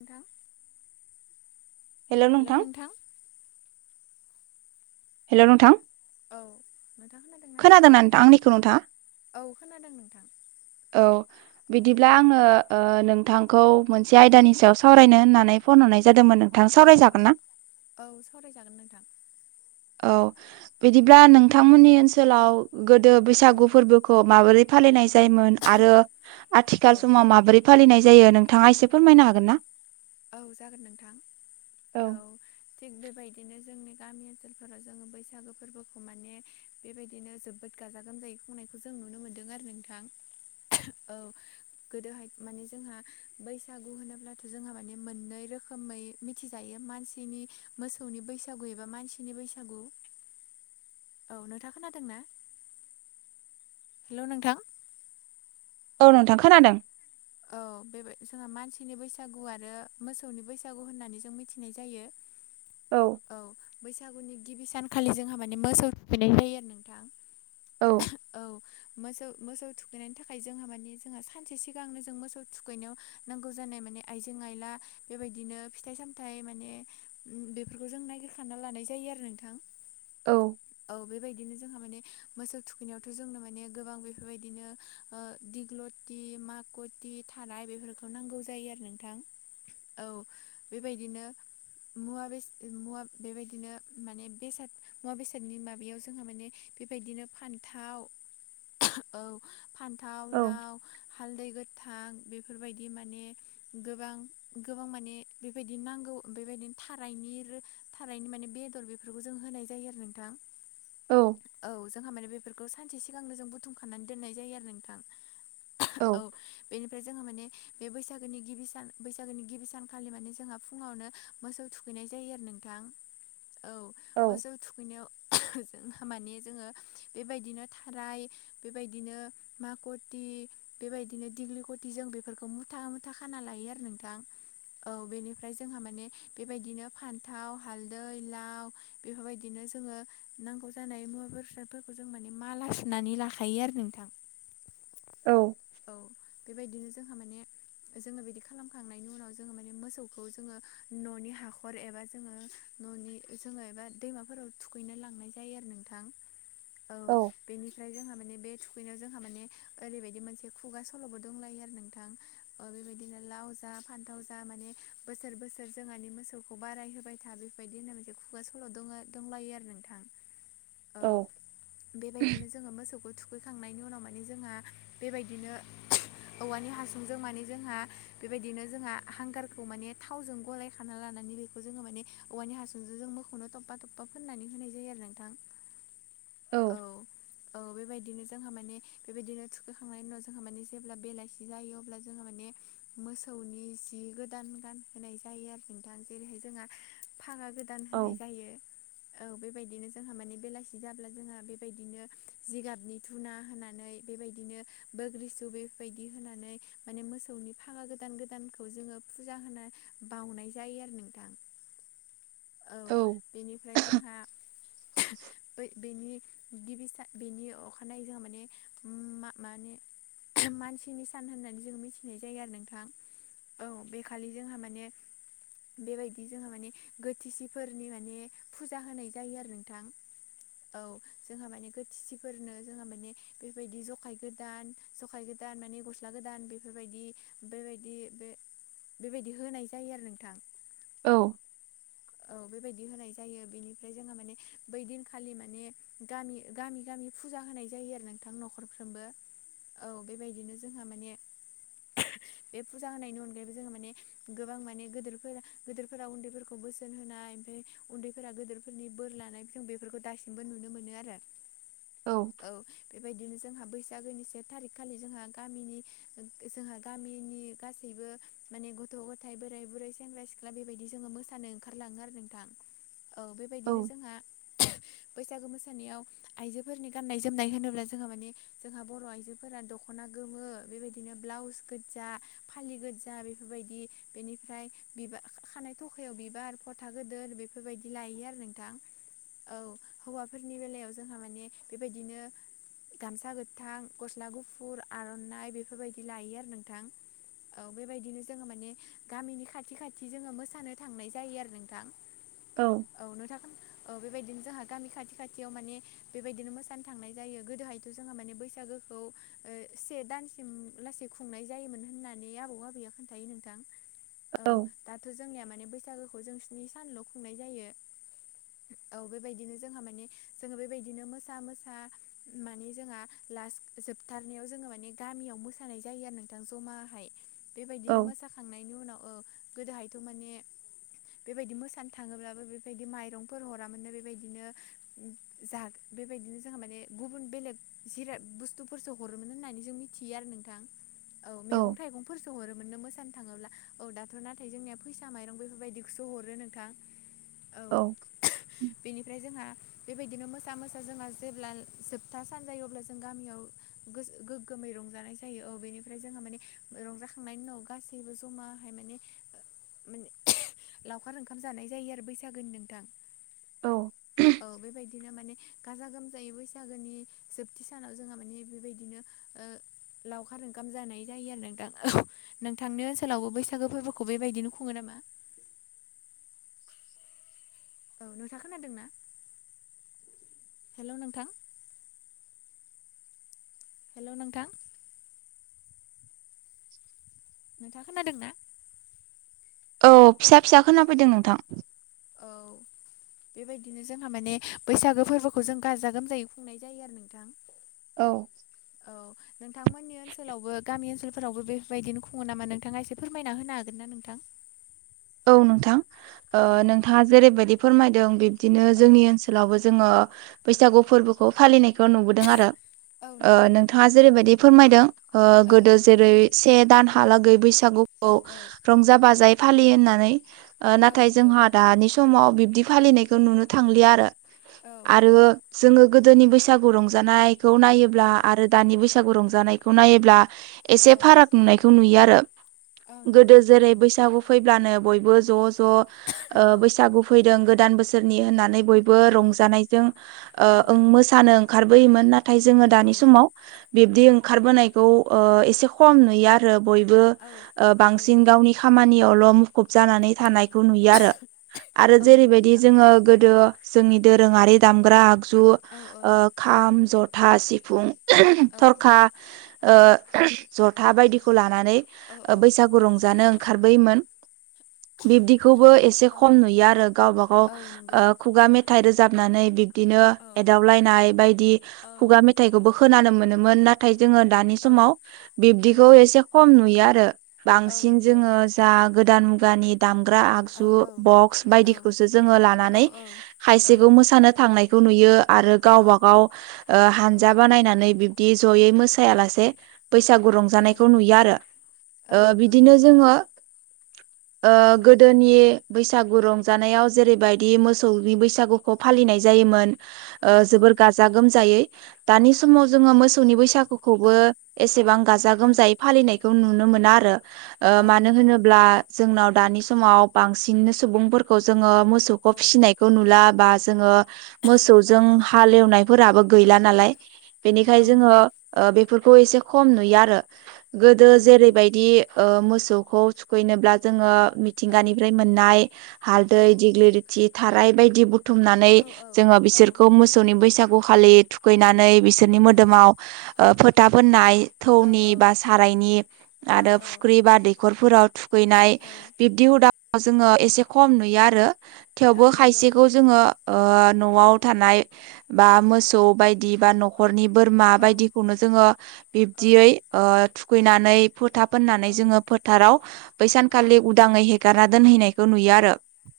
नोंथां हेल' नोंथां हेल' नोंथां औ नोंथां खोनादों ना? खोनादों नोंथां आंनिखौ नोंथां औ खोनादों नोंथां औ औ बिदिब्ला आङो नोंथांखौ मोनसे औ आयदानि सायाव सावरायनो होननानै फन हरनाय जादोंमोन नोंथां औ सावरायजागोन ना औ सावरायजागोन नोंथां औ बिदिब्ला नोंथांमोननि ओनसोलाव गोदो औ बैसागु फोरबो माबोरै फालिनाय जायोमोन आरो औ आथिखाल समाव माबोरै फालिनाय जायो नोंथाङा एसे फोरमायनो हागोन ना औ जागोन नोंथां औ थिग बेबायदिनो जोंनि गामि ओनसोलफोराव जोङो बैसागो फोरबोखौ माने बेबायदिनो जोबोद गाजा गोमजायै खंनायखौ जों नुनो मोन्दों आरो नोंथां औ गोदोहाय माने जोंहा बैसागु होनोब्लाथ' जोंहा माने मोननै रोखोमै मिथिजायो मानसिनि मोसौनि बैसागु एबा मानसिनि बैसागु औ नोंथाङ खोनादों ना हेल' नोंथां औ नोंथां खोनादों औ बेबाय जोंहा मानसिनि बैसागु आरो मोसौनि बैसागु होननानै जों मिथिनाय जायो औ औ बैसागुनि गिबि सानखालि जोंहा माने मोसौ थुैखैनाय जायो आरो नोंथां औ औ मोसौ मोसौ थुखैनायनि थाखाय जोंहा मानिे जोंहा सानसे सिगांनो जों मोसौ थुखैनायाव नांगौ जानाय माने आइजें आइला बेबायदिनो फिथाइ सामथाइ माने बेफोरखौ जों नायगिरखाना लानाय जायो आरो नोंथां औ औ बेबायदिनो जोंहा माने मोसौ थुखैनायावथ' जोंनो माने गोबां बेफोरबायदिनो ओ दिग्लिति मकति थाराय बेफोरखौ नांगौ जायो आरो नोंथां औ बेबायदिनो मुवा बेसाद मुवा बेबायदिनो माने बेसाद मुवा बेसादनि माबायाव जोङो माने बेबायदिनो फान्थाव औ फान्थाव औ लाव हालदै गोथां बेफोरबायदि माने गोबां गोबां माने बेबायदि नांगौ बेबायदिनो थारायनि थारायनि माने बेदर बेफोरखौ जों होनाय जायो आरो नोंथां औ औ जोंहा माने बेफोरखौ सानसे सिगांनो जों बुथुमखानानै दोननाय जायो आरो नोंथां औ बेनिफ्राय जोंहा माने बे बैसागोनि गिबि सान बैसागोनि गिबि सानखालि माने जोंहा फुङावनो मोसौ थुखैनाय जायो आरो नोंथां [inaudible] औ मोसौ थुखैनायाव जोंहा माने जोङो बेबायदिनो थाराय बेबायदिनो मकथि बेबायदिनो दिग्लि गटि जों बेफोरखौ मुथा मुथा खाना लायो आरो नोंथां औ बेनिफ्राय जोंहा माने बेबायदिनो फान्थाव हालदै लाव बेफोरबायदिनो जोङो नांगौ जानाय मुवा बेसादफोरखौ जों माने माला सुनानै लाखायो आरो नोंथां औ औ बेबायदिनो जोंहा माने जोङो बिदि खालामखांनायनि उनाव जोङो माने मोसौखौ जोङो न'नि हाखर एबा जोङो न'नि जोङो एबा दैमाफोराव थुखैनो लांनाय जायो आरो नोंथां [inaudible] औ बेनिफ्राय जोंहा माने बे थुखैनायाव जोंहा माने ओरैबायदि मोनसे खुगा सल'बो दंलायो आरो नोंथां बेबायदिनो लाव जा फान्थाव जा माने बोसोर बोसोर जोंहानि मोसौखौ बाराय होबाय था बेफोरबायदि होनना मोनसे खुगा सल' दं दंलायो आरो नोंथां [inaudible] बेबायदिनो जोङो मोसौखौ थुखैखांनायनि उनाव मानिे जोंहा बेबाय बिदिनो औवानि हासुंजों माने जोंहा बेबायदिनो जोंहा हांगारखौ माने थावजों गलाय खाना लानानै बेखौ बेखौ जोङो माने औवानि हासुजों जों मोखौनो थब्बा थब्बा फोननानै होनाय जायो आरो नोंथां [inaudible] औ औ बेबायदिनो जोंहा माने बेबायदिनो थुखैखांनायनि उनाव जोंहा माने जेब्ला बेलासि जायो अब्ला जोंहा माने मोसौनि जि गोदान गान होनाय जायो आरो नोंथां जेरैहाय जोंहा फागा गोदान गोदान होनाय जायो औ बेबायदिनो जोंहा माने बेलासि जाब्ला जोंहा बेबायदिनो जिगाबनि धुना होनानै बेबायदिनो बोग्रिसु बेबायदि होनानै माने मोसौनि भागा गोदान गोदानखौ जोङो फुजा होना बावनाय जायो आरो नोंथां [inaudible] औ बेनिफ्राय जोंहा बै बेनि गिबि सा बेनि अखानायै जोंहा माने मा माने मानसिनि सान होननानै जों मिथिनाय जायो आरो नोंथां औ बे खालि जोंहा माने बेबायदि जोंहा माने गोथिसिफोरनि माने फुजा होनाय जायो आरो नोंथां औ जोंहा माने गोथिसिफोरनो जोंहा माने बेबायदि जखाय गोदान जखाय गोदान माने गस्ला गोदान बेफोरबायदि बेबायदि बे बेबायदि होनाय जायो आरो नोंथां औ औ बेबायदि होनाय जायो बेनिफ्राय जोंहा माने बै दिनखालि माने गामि गामि गामि फुजा होनाय जायो आरो नोंथां न'खरफ्रोमबो औ बेबायदिनो जोंहा माने बे फुजा होनायनि अनगायैबो जोंहा माने गोबां माने गोदोरफोरा गोदोरफोरा उन्दैफोरखौ बोसोन होनाय ओमफाय उन्दैफोरा गोदोरफोरनि बोर लानाय जों बेफोरखौ दासिमबो नुनो मोनो आरो। औ औ बेबायदिनो जोंहा बैसागोनि से थारिख खालि जोंहा गामिनि जोंहा गामिनि गासैबो माने गथ' गथाय बोराय बुरै सेंग्रा सिख्ला बेबायदि जोङो मोसानो ओंखारलाङो आरो नोंथां। औ औ बेबायदिनो जोंहा बैसागु मोसानायाव आइजोफोरनि गाननाय जोमनाय होनोब्ला जोंहा माने जोंहा बर' आइजो फोरा दख'ना गोमो बेबायदिनो ब्लाउस गोजा फालि गोजा बेफोरबायदि बेनिफ्राय बिबार खानाय थखायाव बिबार फोथा गोदोर बेफोरबायदि लायो आरो नोंथां। औ हौवाफोरनि बेलायाव जोंहा माने बेबायदिनो गामसा गोथां गस्ला गुफुर आर'नाइ बेफोरबायदि लायो आरो नोंथां औ बेबायदिनो जोङो माने गामिनि खाथि खाथि जोङो मोसानो थांनाय जायो आरो नोंथां। औ औ नोंथांङख खोना औ बेबायदिनो जोंहा गामि खाथि खाथियाव माने बेबायदिनो मोसानो थांनाय जायो गोदोहायथ' जोंहा माने बैसागो खौ से दानसिम लासै खुंनाय जायोमोन होननानै आबौ आबैया खोन्थायो नोंथां। [inaudible] औ दाथ' जोंनिया माने बैसागोखौ जों स्नि सानल' खुंनाय जायो। औ बेबायदिनो जोंहा माने जोङो बेबायदिनो मोसा मोसा माने जोंहा लास्ट जोबथारनायाव जोङो माने गामियाव मोसानाय जायो आरो नोंथां जमाहाय बेबायदिनो औ मोसा खांनायनि उनाव औ गोदोहायथ' माने बेबायदि मोसानो थाङोब्लाबो बेबायदि माइरंफोर हरामोननो बेबायदिनो जा बेबायदिनो जोंहा माने गुबुन बेलेग जिराब बुस्थुफोरसो हरोमोन होननानै जों मिथियो आरो नोंथां औ मैगं थाइगं फोरसो हरोमोन नों मोसानो थाङोब्ला। औ दाथ' नाथाय जोंनिया फैसा माइरं बेफोरबायदिखौसो हरो नोंथां औ। बेनिफ्राय जोंहा बेबायदिनो मोसा मोसा जोंहा जेब्ला जोबथा सान जायो अब्ला जों जों गामियाव गो गोग्गोमै रंजानाय जायो औ बेनिफ्राय जोंहा माने रंजाखांनायनि उनाव गासैबो जमा हाय माने मे लावखार ओंखाम जानाय जायो आरो बैसागोनि नोंथां। औ औ बेबायदिनो माने गाजा गोमजायै बैसागोनि जोब थि सानाव जोंहा माने बेबायदिनो ओ लावखार ओंखाम जानाय जायो आरो नोंथां औ। नोंथांनि ओनसोलावबो बैसागो फोरबोखौ बेबायदिनो खुङो नामा? औ नोंथां खोनादों ना? हेल' नोंथां हेल' नोंथां [inaudible] नोंथाङा खोनादों ना? औ फिसा फिसा खोना फैदों नोंथां। औ बेबायदिनो जोंहा माने बैसागो फोरबोखौ जों गाजा गोमजायै खुंनाय जायो आरो नोंथां। औ औ नोंथांमोननि ओनसोलावबो गामि ओनसोलफोरावबो बेफोरबायदिनो खुङो नामा नोंथाङा एसे फोरमायना होनो हागोन ना नोंथां। औ नोंथां नोंथाङा जेरैबायदि फोरमायदों बिब्दिनो औ जोंनि ओनसो लावबो जोङो बैसागु फोरबोखौ फालिनायखौ नुबोदों आरो औ नंगौ नोंथां नोंथाङा जेरैबायदि फोरमायदों औ गोदो जेरै से दानहालागै औ बैसागुखौ औ रंजा बाजायै फालियो होननानै औ नाथाय नंगौ जोंहा दानि समाव बिब्दि फालिनायखौ नुनो थांलिया आरो औ आरो जोङो गोदोनि बैसागु रंजानायखौ नायोब्ला आरो दानि बैसागु रंजानायखौ नायोब्ला औ एसे फाराग नुनायखौ नुयो आरो गोदो नंगौ नोंथां जेरै बैसागु फैब्लानो बयबो ज' ज' औ ओ औ बैसागु फैदों गोदान बोसोरनि होननानै बयबो औ औ रंजानायजों ओ औ ओं मोसानो ओंखारबोयोमोन नाथाय जोङो दानि समाव बिब्दि ओंखारबोनायखौ ओ एसे खम नुयो आरो बयबो ओ बांसिन नंगौ गावनि खामानियावल' मु खुब जानानै थानायखौ नुयो आरो आरो औ नंगौ जेरैबायदि नोंथां जोङो गोदो जोंनि दोरोङारि दामग्रा आगजु औ औ ओ खाम जथा सिफुं औ थरखा ओ जथा बायदिखौ लानानै औ ओ बैसागु रंजानो ओंखारबोयोमोन बिब्दिखौबो एसे खम औ नुयो आरो गावबा गाव औ नंगौ ओ खुगा मेथाइ रोजाबनानै बि बिदिनो औ एदावलायनाय बायदि औ खुगा मेथाइखौबो खोनानो मोनोमोन ना थाय जोङो दानि औ समाव औ बिब्दिखौ एसे खम नुयो आरो औ बांसिन नंगौ जोङो दा गोदान मुगानि दामग्रा आगजु औ औ बक्स औ बायदिखौसो जोङो लानानै औ खायसेखौ मोसानो थांनाय खौ नुयो आरो औ गावबा गाव औ हानजा बानायनानै दि जयै मोसायालासे बैसागु औ रंजानायखौ नुयो आरो ओ औ नंगौ बिदिनो जोङो ओ औ गोदोनि बैसागु रंजानायाव जेरैबायदि मोसौनि बैसागुखौ फालिनाय जायोमोन औ ओ जोबोर गाजा गोमजायै दानि समाव जोङो मोसौनि बैसागु औ खौबो एसेबां गाजा औ गोमजायै फालिनायखौ नुनो मोना आरो ओ औ मानो नंगौ होनो ब्ला जोंनाव दानि समाव बांसिन सुबुंफोरखौ जोङो औ मोसौखौ फिसिनाय खौ नुला बा जोङो औ मोसौजों हालेवनायफोराबो गैला नालाय औ बेनिखाय जोङो नंगौ ओ बेफोरखौ एसे खम नुयो आरो गोदो औ जेरै नंगौ बायदि ओ मोसौखौ खैनोब्ला जोङो औ मिथिंगानिफ्राय मोननाय औ हालदै दिग्लिथि थाराय बायदि बु थुमनानै औ जोङो बिसोरखौ मोसौनि बैसागु खालि थुखैनानै बिसो सोरनि मोदोमाव ओ फोथा फोननाय औ थौनि बा सारायनि आरो फुख्रि बा दैखरफोराव थुखैनाय बिब दि हुदाखौ जोङो एसे खम नुयो आरो थेवबो नंगौ खायसेखौ जोङो ओ न'आव थानाय बा मोसौ बायदि बा न' खरनि बोरमा औ बायदिखौनो जोङो बिब्दियै थुखैनानै फोथा फोननानै जोङो फोथाराव बै सानखालि नंगौ उदाङै हेगारना दोनहैनायखौ नुयो आरो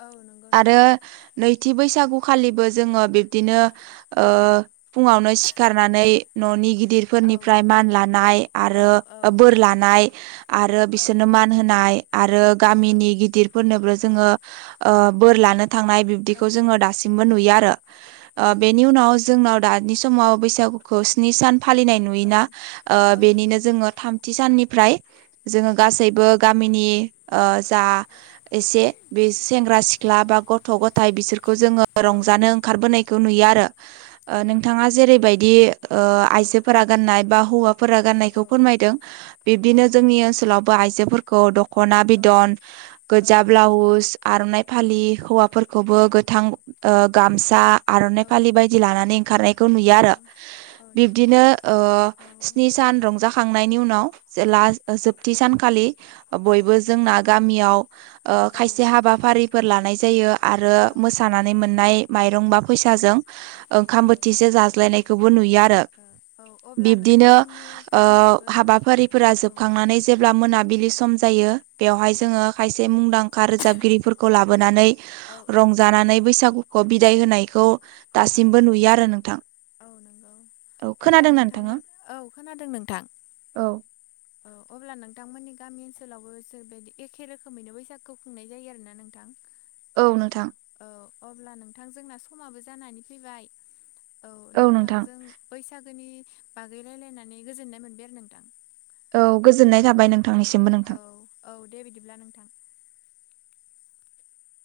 औ नंगौ आरो नोंथां नैथि बैसागुखालिबो जोङो बिब्दिनो ओ फुङावनो सिखारनानै न'नि गिदिर औ फोरनिफ्राय मान लानाय औ आरो बोर लानाय आरो औ बिसोरनो मा होनाय आरो गामिनि गिदिरफोरनोबो जोङो ओ बोर लानो थांनाय औ दिखौ जोङो दासिमबो नुयो आरो ओ बेनि नंगौ उनाव जोंनाव दानि समाव बैसागुखौ स्नि सान फालिनाय औ नुयोना ओ औ बेनिनो नंगौ जोङो थाम थि साननिफ्राय जोङो गासैबो गामिनि ओ जा एसे बे सेंग्रा सिख्ला बा गथ' गथाय बिसोरखौ जोङो औ रंजानो ओंखारबोनायखौ नुयो आरो ओ औ नंगौ नोंथाङा जेरैबायदि ओ औ आइजोफोरा गाननाय बा हौवा फोरा औ औ गाननायखौ फोरमायदों बिब्दिनो जोंनि ओनसोलावबो आइजोफोरखौ द ख'ना औ बिदन गोजा ब्लाउस आर'नाइ फालि हौवाफोर खौबो गोथां ओ गामसा औ आर'नाइ फालि बायदि लानानै ओंखारनाय खौ नुयो औ आरो औ नंगौ बिब्दिनो ओ औ स्नि सान रंजाखांनायनि उनाव औ जे ला जोबथि सानखालि बयबो जोंना गामियाव ओ खायसे हाबाफारिफोर लानाय जायो आरो मोसानानै मोननाय माइरं बा औ फैसाजों ओंखाम औ बोथिसे जाज्लायनायखौबो नुयो आरो अब्ला बिब्दिनो नोंथांमोननि ओ गामियावबो हाबाफारिफोरा औ जोबखांनानै जेब्ला मोनाबिलि सम जायो बेवहाय जोङो खायसे मुंदां खा रोजाबगिरिफोरखौ लाबोनानै औ औ रंजानानै बैसागुखौ बिदाय होनायखौ औ दासिमबो नुयो आरो नोंथां औ नंगौ औ अब्ला खोनादोंना नोंथाङा? नोंथांमोन औ खोनादों नोंथां औ अब्ला नोंथांमोननि गामि ओनसोलावबो बिबायदि एखे रोखोमैनो बैसागु खुंनाय जायो आरो ना नोंथां औ नोंथां औ अब्ला नोंथां जोंना समाबो जानानै फैबाय औ नोंथांजों बैसागोनि बागै रायलायनानै गोजोननाय मोनबाय आरो नोंथां औ गोजोननाय थाबाय नों औ औ दे बिदिब्ला नोंथां